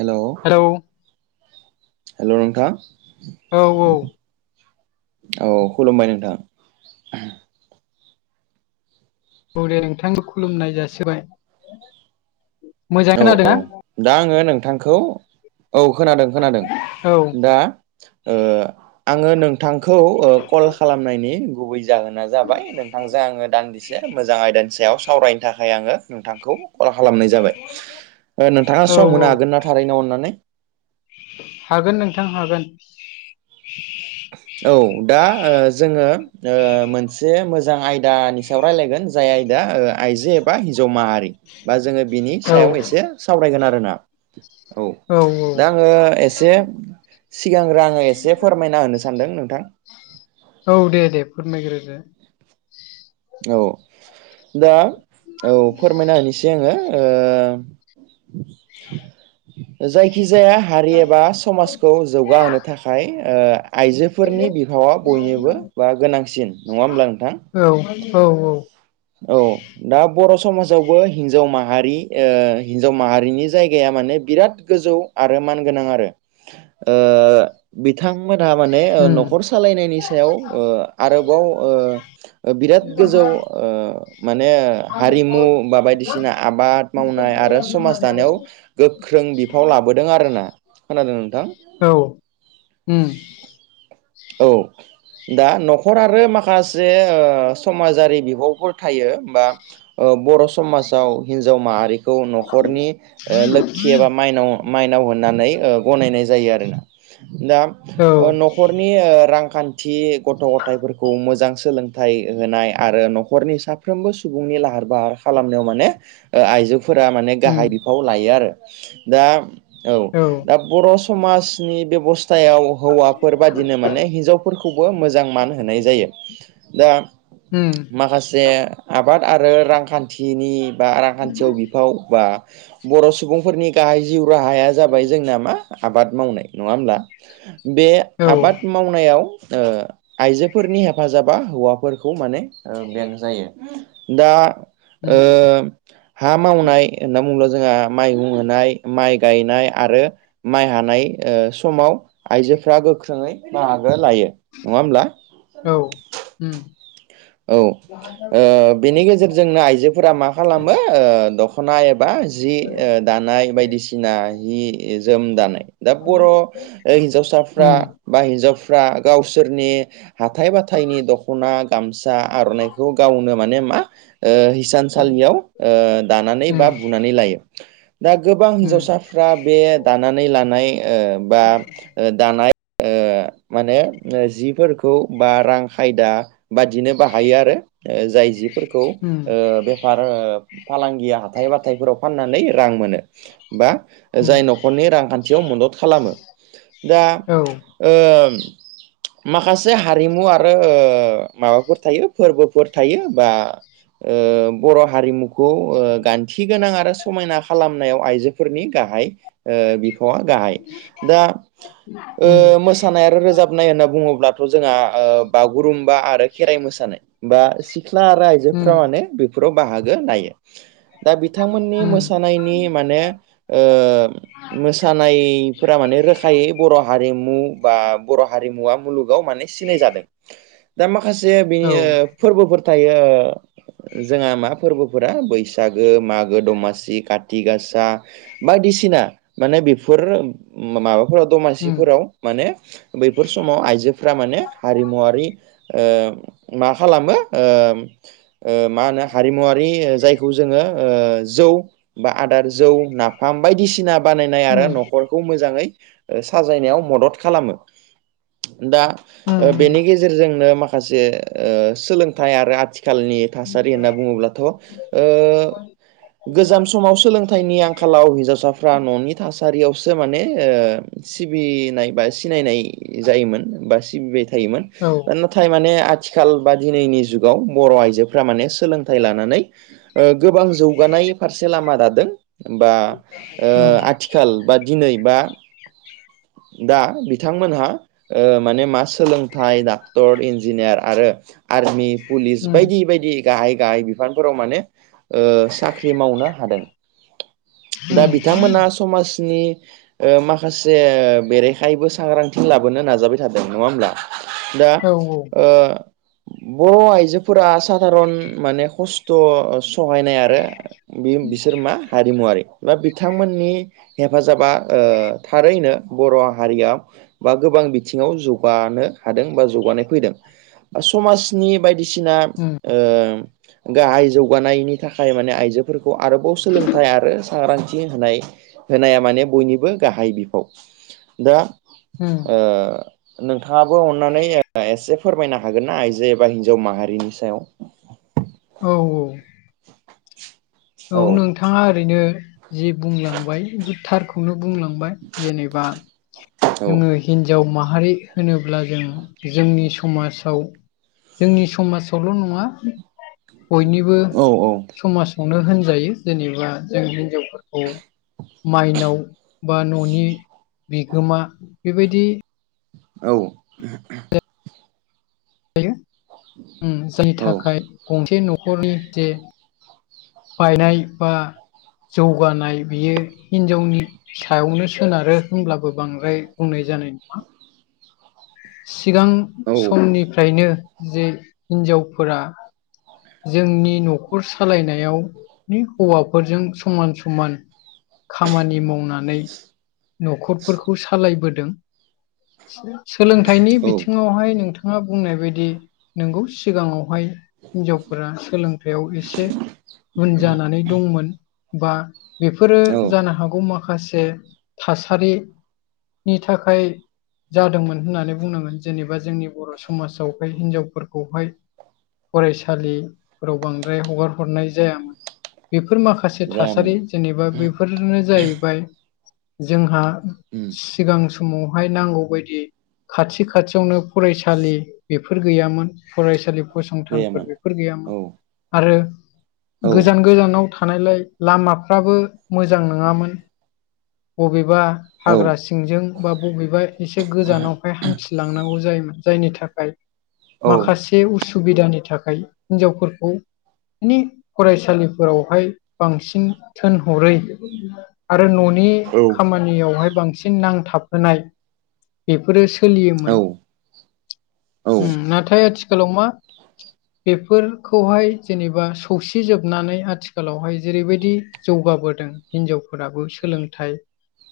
Hello hello. Hello नोंथा। औ औ। औ खुलुमबाय नोंथां। औ दे नोंथांखौ खुलुमनाय जासिबाय। मोजाङै औ औ खोनादोंना दा आङो नोंथांखौ औ खोनादों खोनादों औ दा। आङो नोंथांखौ कल खालामनायनि गुबै जाहोना जाबाय। नोंथांजों आङो दान्दिसे मोजां आयदानि सायाव सावरायनो थाखाय आङो नोंथांखौ कल खालामनाय जाबाय नोंथाङा औ सम औ मोनो हागोन ना थारैनोाव अनानै हागोन नोंथां हागोन। औ दा जोङो मोनसे मोजां आ यदानि सायाव रायलायगोन जाय आयदा आइजो एबा हिनजाव माहारि बा जोङो बिनि औ सायाव एसे सावरायगोन आरोना। औ दा आङो एसे सिगांग्रो आङो एसे फोरमायना होनो सानदों नोंथां। औ दे दे फोरमायग्रोदो। औ दा औ फोरमायना होनसै आङो जायखिजाया हारि एबा समाजखौ जौगाहोनो थाखाय ओ आइजोफोरनि बिफावा बयनोबो बा गोनांसिन नङा होमब्ला नोंथां? औ औ औ। औ। दा बर' समाजावबो हिन्जाव माहारि हिन्जाव माहारिनि जायगाया माने बिराद गोजौ आरो मान गोनां आरो ओ बिथांमोनहा माने उम न'खर सालायनायनि सायाव आरोबाव बिराद गोजौ ओ माने हारिमु बा बायदिसिना आबाद मावनाय आरो समाज दानायाव गोख्रों बिफाव लाबोदों आरोना खोनादों नोंथां। औ उम। औ। दा न'खर आरो माखासे समाजारि बिब'फोर थायो होमबा? बर' समाजाव हिन्जाव माहारिखौ न'खरनि लोखि एबा मायनाव माइनाव होननानै गनायनाय जायो आरोना दा औ न'खर रांखान्थि गथ' गथथायफोरखौ मोजां सोलों फ होनाय आरो न'खरनि साफ्रोमबो सुबुंनि लाहार फाहार खालामनायाव माने आइजो फोर माने उम गाहाय बिफाव लायो आरो दा औ दा बर' समाजनि बेब'स्थायाव हौवाफोर बादि बिदिनो माने हिनजावफोरखौबो मोजां मान होनाय जायो दा उम माखासे आबाद आरो रांखान्थिनि बा रांखान्थियाव बिफाव बा बर' सुबुंफोरनि गाहाय जिउ राहाया जाबाय जोंना मा आबाद मावनाय नङा होमब्ला बे औ आबाद मावनायाव आइजोफोरनि हेफाजाबा हौवा फोरखौ माने बें जायो दा उम हा मावनाय होनना बुङोब्ला जोंहा माइ गुंहोनाय माइ गायनाय आरो। माइ हानाय समाव आइजोफ्रा गोख्रोङै बाहागो लायो नङा होमब्ला? औ। औ बेनि गेजेरजोंनो आइजोफोरा मा खालामो दख'ना एबा बा जि दानाय बायदिसिना जि जोम दानाय दा बर' हिन्जावसाफ्रा उम बा हिनजावफ्रा गावसोरनि हाथथाय बाथथायनि दख'ना गामसा फिसा आर'नाइखौ गावनो माने मा हिसानसालियाव दानानै उम बा बुनानै लायो। दा गोबां उम हिन्जावसाफ्रा बे दानानै लानाय बा दानाय माने जिफोरखौ बा रां खायदा बाददिनो बाहायो आरो ओ जाय जिफोरखौ ओ उम बेफारो फालां हाथथाय बाथथायफोराव फाननानै रां मोनो बा उम जाय न'खरनि रांखान्थियाव मदद खालामो दा औ माखासे हारिमु आरो माबाफोर थायो फोरबोफोर थायो बा बर' हारिमुखौ गा थि गोनां आरो समायना खालामनायाव आइजोफोरनि गाहाय बिफावा गाहाय दा उम मोसानाय आरो रोजाब नाय होनना बुङोब्लाथ' जोंहा बागुरुम्बा आरो खेराइ मोसानाय बा सिख्ला आरो आ आजो उम म बेफोराव बाहागो नाय दा बिथांमोननि उम मोसानायनि माने मोसानायफोरा माने रोखायै बर' हारिमु बा बर' हारिमुवा मुलुग माने सिनाय जादों दा माखासे बिनि औ फोरबोफोर थायो। जोंहा मा फोरबोफोरा बैसागो मागो दमासि खात गासा बायदिसिना माने बेफोर माबाफोराव उम दमासिफोराव माने बैफोर समाव आइजो फ्रा माने हारिमुवारि मा खालामो मा होनो हारिमुवारि होयो जायखौ जोङो ओ जौ बाआदान जौ नाफाम बायदिसिना बानायनाय आरो उम न'खर खौ मोजाङै साजायनायाव मदद खालामो दा उम बेनि गेजेराव गेजेरजोंनो माखासे ओ सोलोंथाइ आरो आथिखालनि थासारि होनना बुङोब्लाथ' ओ गोजाम समाव सोलोंथाइनि आंखालाव हिनजावसा फ्रा न'नि थासारियावसो माने सिबिनाय बा सिनायनाय जायोमोन बा सिबिबाय थायोमोन औ नाथाय माने आथिखाल बा दिनैनि जुगाव बर' आइजोफ माने सोलोंथाइ लानानै गोबां जौगानाय फारसे लामा दादों बा आथिखाल आथिखाल बा दिनै बा दा बिथांमोनहा माने मा सोलोंथाइ दा क्टर इन्जिनियार आरो आर्मि पुलिस उम बायदि बायदि गाहाय गाहाय बिफानफोराव माने साख्रि मावनो हादों दा उम बिथांमोना समाजनि माखासे बेरेखायैबो सांग्रांथि लाबोनो नाजाबाय थादों नङा होमब्ला दा औ औ ओ बर' आइजोफोरा साधारन माने खस्थ' सहायनाय आरो बिसोर मा हारिमुवारि बा बिथांमोननि हेफाजाबा थारैनो बर' हारियाव बा गोबां बिथिङाव जौगानो हादों बा जौगानाय फैदों बा समाजनि बायदिसिना उम गाहाय जौगानायनि थाखाय माने आइजोफोरखौ आरोबाव सोलोंथाइ आरो सांग्रांथि होनाय होनाया माने बयनिबो गाहाय बिफाव दा उम नोंथाङाबो अननानै एसे फोरमायनो हागोन ना आइजो एबा हिन्जाव माहारिनि सायाव औ औ औ नोंथाङा ओरैनो ज बुंलांबाय बे थारखौनो बुंलांबाय फबाय जेनेबा औ जोङो हिन्जाव माहारि होनोब्ला जों जोंनि समाजाव जोंनि समाजावल' नङा बयनिबो औ समाजावनो होनजायो जेनेबा जों हिनजाव फोरखौ माइनाव बा न'नि बिगोमा बेबायदि औ जायनि थाखाय गंसे न'खरनि जे बायनाय बा जौगानाय बियो हिनजावनि सायावनो सोनारो होनब्लाबो बांद्राय बुंनाय जानाय नङा सिगां औ समनिफ्रायनो जे हिन्जावफोरा जोंनि न'खर सालायनायाव हौवाफोरजों समान समान खामानि मावनानै न'खरफोरखौ सालायबोदों सोलोंथाइनि औ बिथिङावहाय नोंथां नोंथाङा बुंनाय बायदि नोंगौ सिगाङावहाय हिनजावफोरा सोलोंथायाइयाव एसे उन जानानै दंमोन बा बेफोरो औ जानो हागौ माखासे थासारिनि थाखाय जादोंमोन होननानै बुंनांगोन जेनेबा जोंनि बर' समाजावहाय हिनजावफोरखौहाय फरायसालिफोराव बांद्राय हगार हरनाय जायोन बेफोर माखासे जायामोन थासारि जेनेबा बेफोर नो जाहैबाय जोंहा उम सिगां समावहाय नांगौबायायदि खाथि खाथियावनो फरायसालि बेफोर गैयामोन फरायसालि फसंथानफोर जायामोन बेफोर गैयामोन औ आरो औ गोजान गोजानाव थानायलाय लामाफ्राबो मोजां नङामोन बबेबा औ हाग्रा सि सिंजों बा बबेबा एसे गोजानावहाय हान्थिलांनांगौ जायोमोन जायनि थाखाय औ माखासे उसुबिदानि थाखाय हिनजावफोरखौ माने फरायसालिफोरावहाय बांसिन थोनहरै आरो न'नि औ खामानियावहाय बांसिन नांथाबहोनाय बेफोरो औ सोलियोमोन उम नाथाय आथिखालाव मा बेफोरखौहाय जेनेबा सौसिजोबनानै आथिखालावहाय जेरैबायदि जौगाबोदों हिनजावफोराबो सोलोंथाइ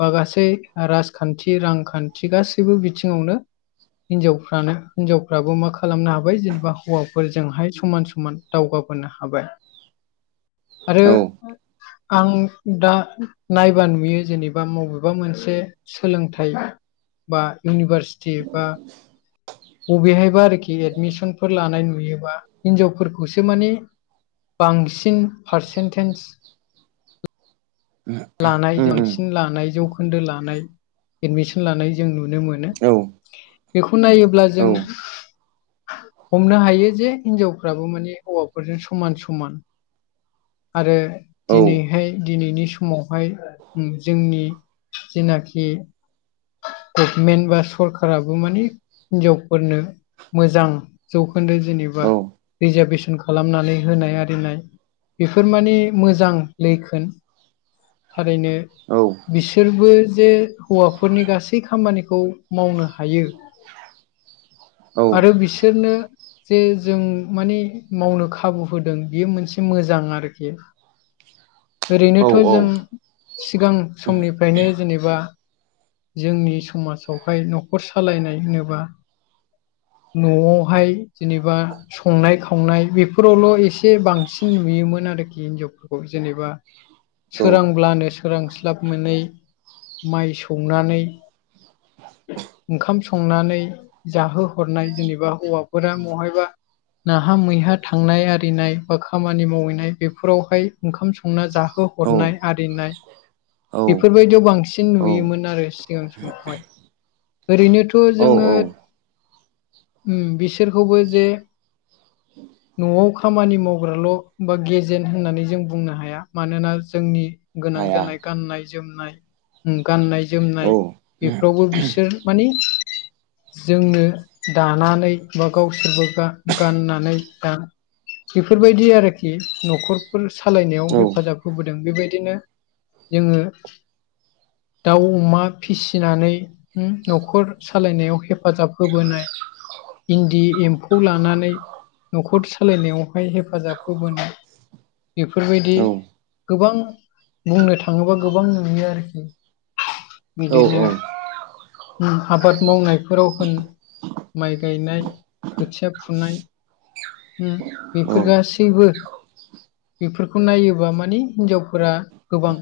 बा गासै राजखान्थि रांखान्थि गासैबो बिथिङावनो हिनजावफ्रानो हिनजावफ्राबो मा खालामनो हाबाय जेनेबा हौवा फोरजोंहाय समान समान दावगाबोनो हाबाय आरो औ उम आं दा नायबा नुयो जेनेबा बबेबा मोनसे सोलोंथाइ बा इउनिभारसिटि बा बबेहायबा आरोखि एदमिसन फोर लानाय नुयोबा हिनजावफोरखौसो माने बांसिन पारसेन्टेज लानाय उम जांसिन लानाय जौखोन्दो लानाय एडमिसन लानाय जों नुनो मोनो औ बेखौ नायोब्ला औ जों हमनो हायो जे हिनजावफ्राबो माने हौवाफोरजों समान समान आरो औ दिनैहाय दिनैनि सम समावहाय जोंनि जेनाखि गभमेन्ट बा सरखाराराबो माने हिनजावफोरनो मोजां जौखोन्दो जेनेबा औ रिजारभेसन खालामनानै होनाय आरिनाय बेफोर माने मोजां लैखोन थारैनो औ बिसोरबो जे हौवाफोरनि गासै खामानिखौ मावनो हायो आरो बिसोरनो जे जों माने मावनो खाबु होदों बेयो मोनसे मोजां आरोखि ओरैनोथ जों सिगां समनिफ्रायनो जेनेबा जोंनि समाजावहाय न'खर सालायनाय होनोब्ला न'आवहाय जेनेबा संनाय खावनाय बेफोरावल एसे बांसिन नुयोमोन आरोखि हिनजावफोरखौ जेनेबा सोरांब्लानो सोरांस्लाब मोनै माइ सौनानै ओंखाम संनानै जाहोहरनाय जेनेबा हौवाफोरा महायबा नाहा मैहा थांनाय आरिनाय बा खामानि मावहैनाय बेफोरावहाय ओंखाम संना जाहो औ हरनाय आरिनाय बेफोरबायदियाव बांसिन औ नुयोमोन आरो सिगां समावहाय ओरैनोथ औ जोङो औ बिसोरखौबो जे [inaudible] न'आव खामानि मावग्राल बा गेजेन होननानै जों बुंनो हाया मानोना जोंनि गोनां हाया जानाय गाननाय जोमनाय गाननाय औ जोमनाय बेफोरावबो बिसोर माने [inaudible] जोंनो दानानै बा गा गावसोरबो गाननानै दा बेफोरबायदि आरोखि न'खर फोर सालायनायाव औ हेफाजाब होबोदों बेबायदिनो जोङो दाउ अमा फिसिनानै न'खर सालायनायाव हेफाजाब होबोनाय इन्दि एम्फौ लानानै न'खर सालायनायावहाय हेफाजाब होबोनो बेफोरबायदि गोबां बुंनो थाङोबा गोबां नुयो आरोखि बिदिनो औ आबाद मावनायफोराव होन माइ गायनाय खोथिया फुनाय औ बेफोर गासैबो बेफोरखौ नायोबा मानिे हिनजावफोरा गोबां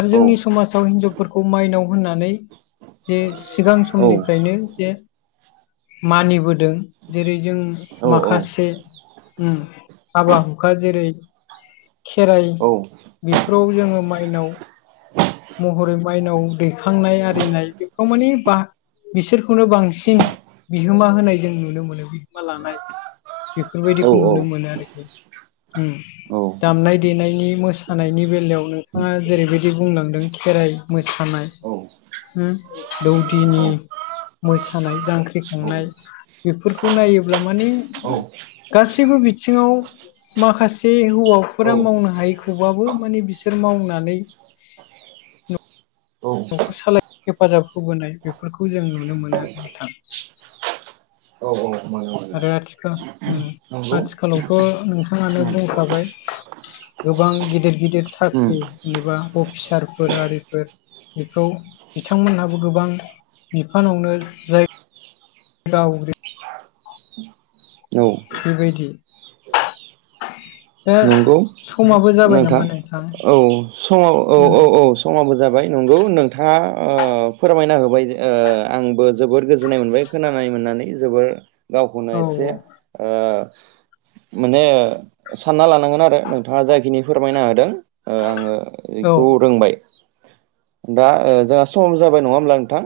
आरो औ जोंनि समाजाव हिनजाव फोरखौ माइनाव होननानै जे सिगां औ समनिफ्रायनो जे मानिबोदों जेरै जों माखासे हाबा हुखा जेरै खेराइ बेफोराव जोङो माइनाव महरै माइनाव दैखांनाय आरिनाय बेफोराव मानिे ब बिसोरखौनो बांसिन बिहोमा होनाय जों नुनो मोनो बिहोमा लानाय बेफोरबायदिखौ नुनो मोनो आरोखि दामनाय देनायनि मोसानायनि बेलायाव नोंथाङा जेरैबायदि बुंलांदों खेराइ मोसानाय दौदिनि मोसानाय जांख्रिखांनाय बेफोरखौ नायोब्ला माने गासैबो बिथिङाव माखासे हौवाफोरा औ औ मावनो हायैखौबाबो माने बिसोर मावनानै औ न'खर सालायनाय हेफाजाब होबोनाय बेफोरखौ जों नुनो मोनो आरो नोंथां औ औ मोनो आरो आथिखाल नंगौ आथिखालावथ' नोंथाङानो उम बुंखाबाय। गोबां गिदिर गिदिर उम साख्रि जेनेबा अफिसारफोर आरिफोर बेखौ बिथांमोनहाबो गोबां बिफानावनो जाय [unintelligible] औ बेबायदि दा नंगौ समाबो जाबाय नोंथां नामा औ समाव औ उम औ औ समाबो जाबाय नंगौ नोंथाङा फोरमायना होबाय आंबो जोबोर गोजोननाय मोनबाय खोनानाय मोननानै जोबोर गावखौनो औ एसे माने सानना लानांगोन आरो नोंथाङा जायाखिनि फोरमायना होादों आङो औ बेखौ रोंबाय दा जोंहा सम जाबाय नङा होमब्ला नोंथां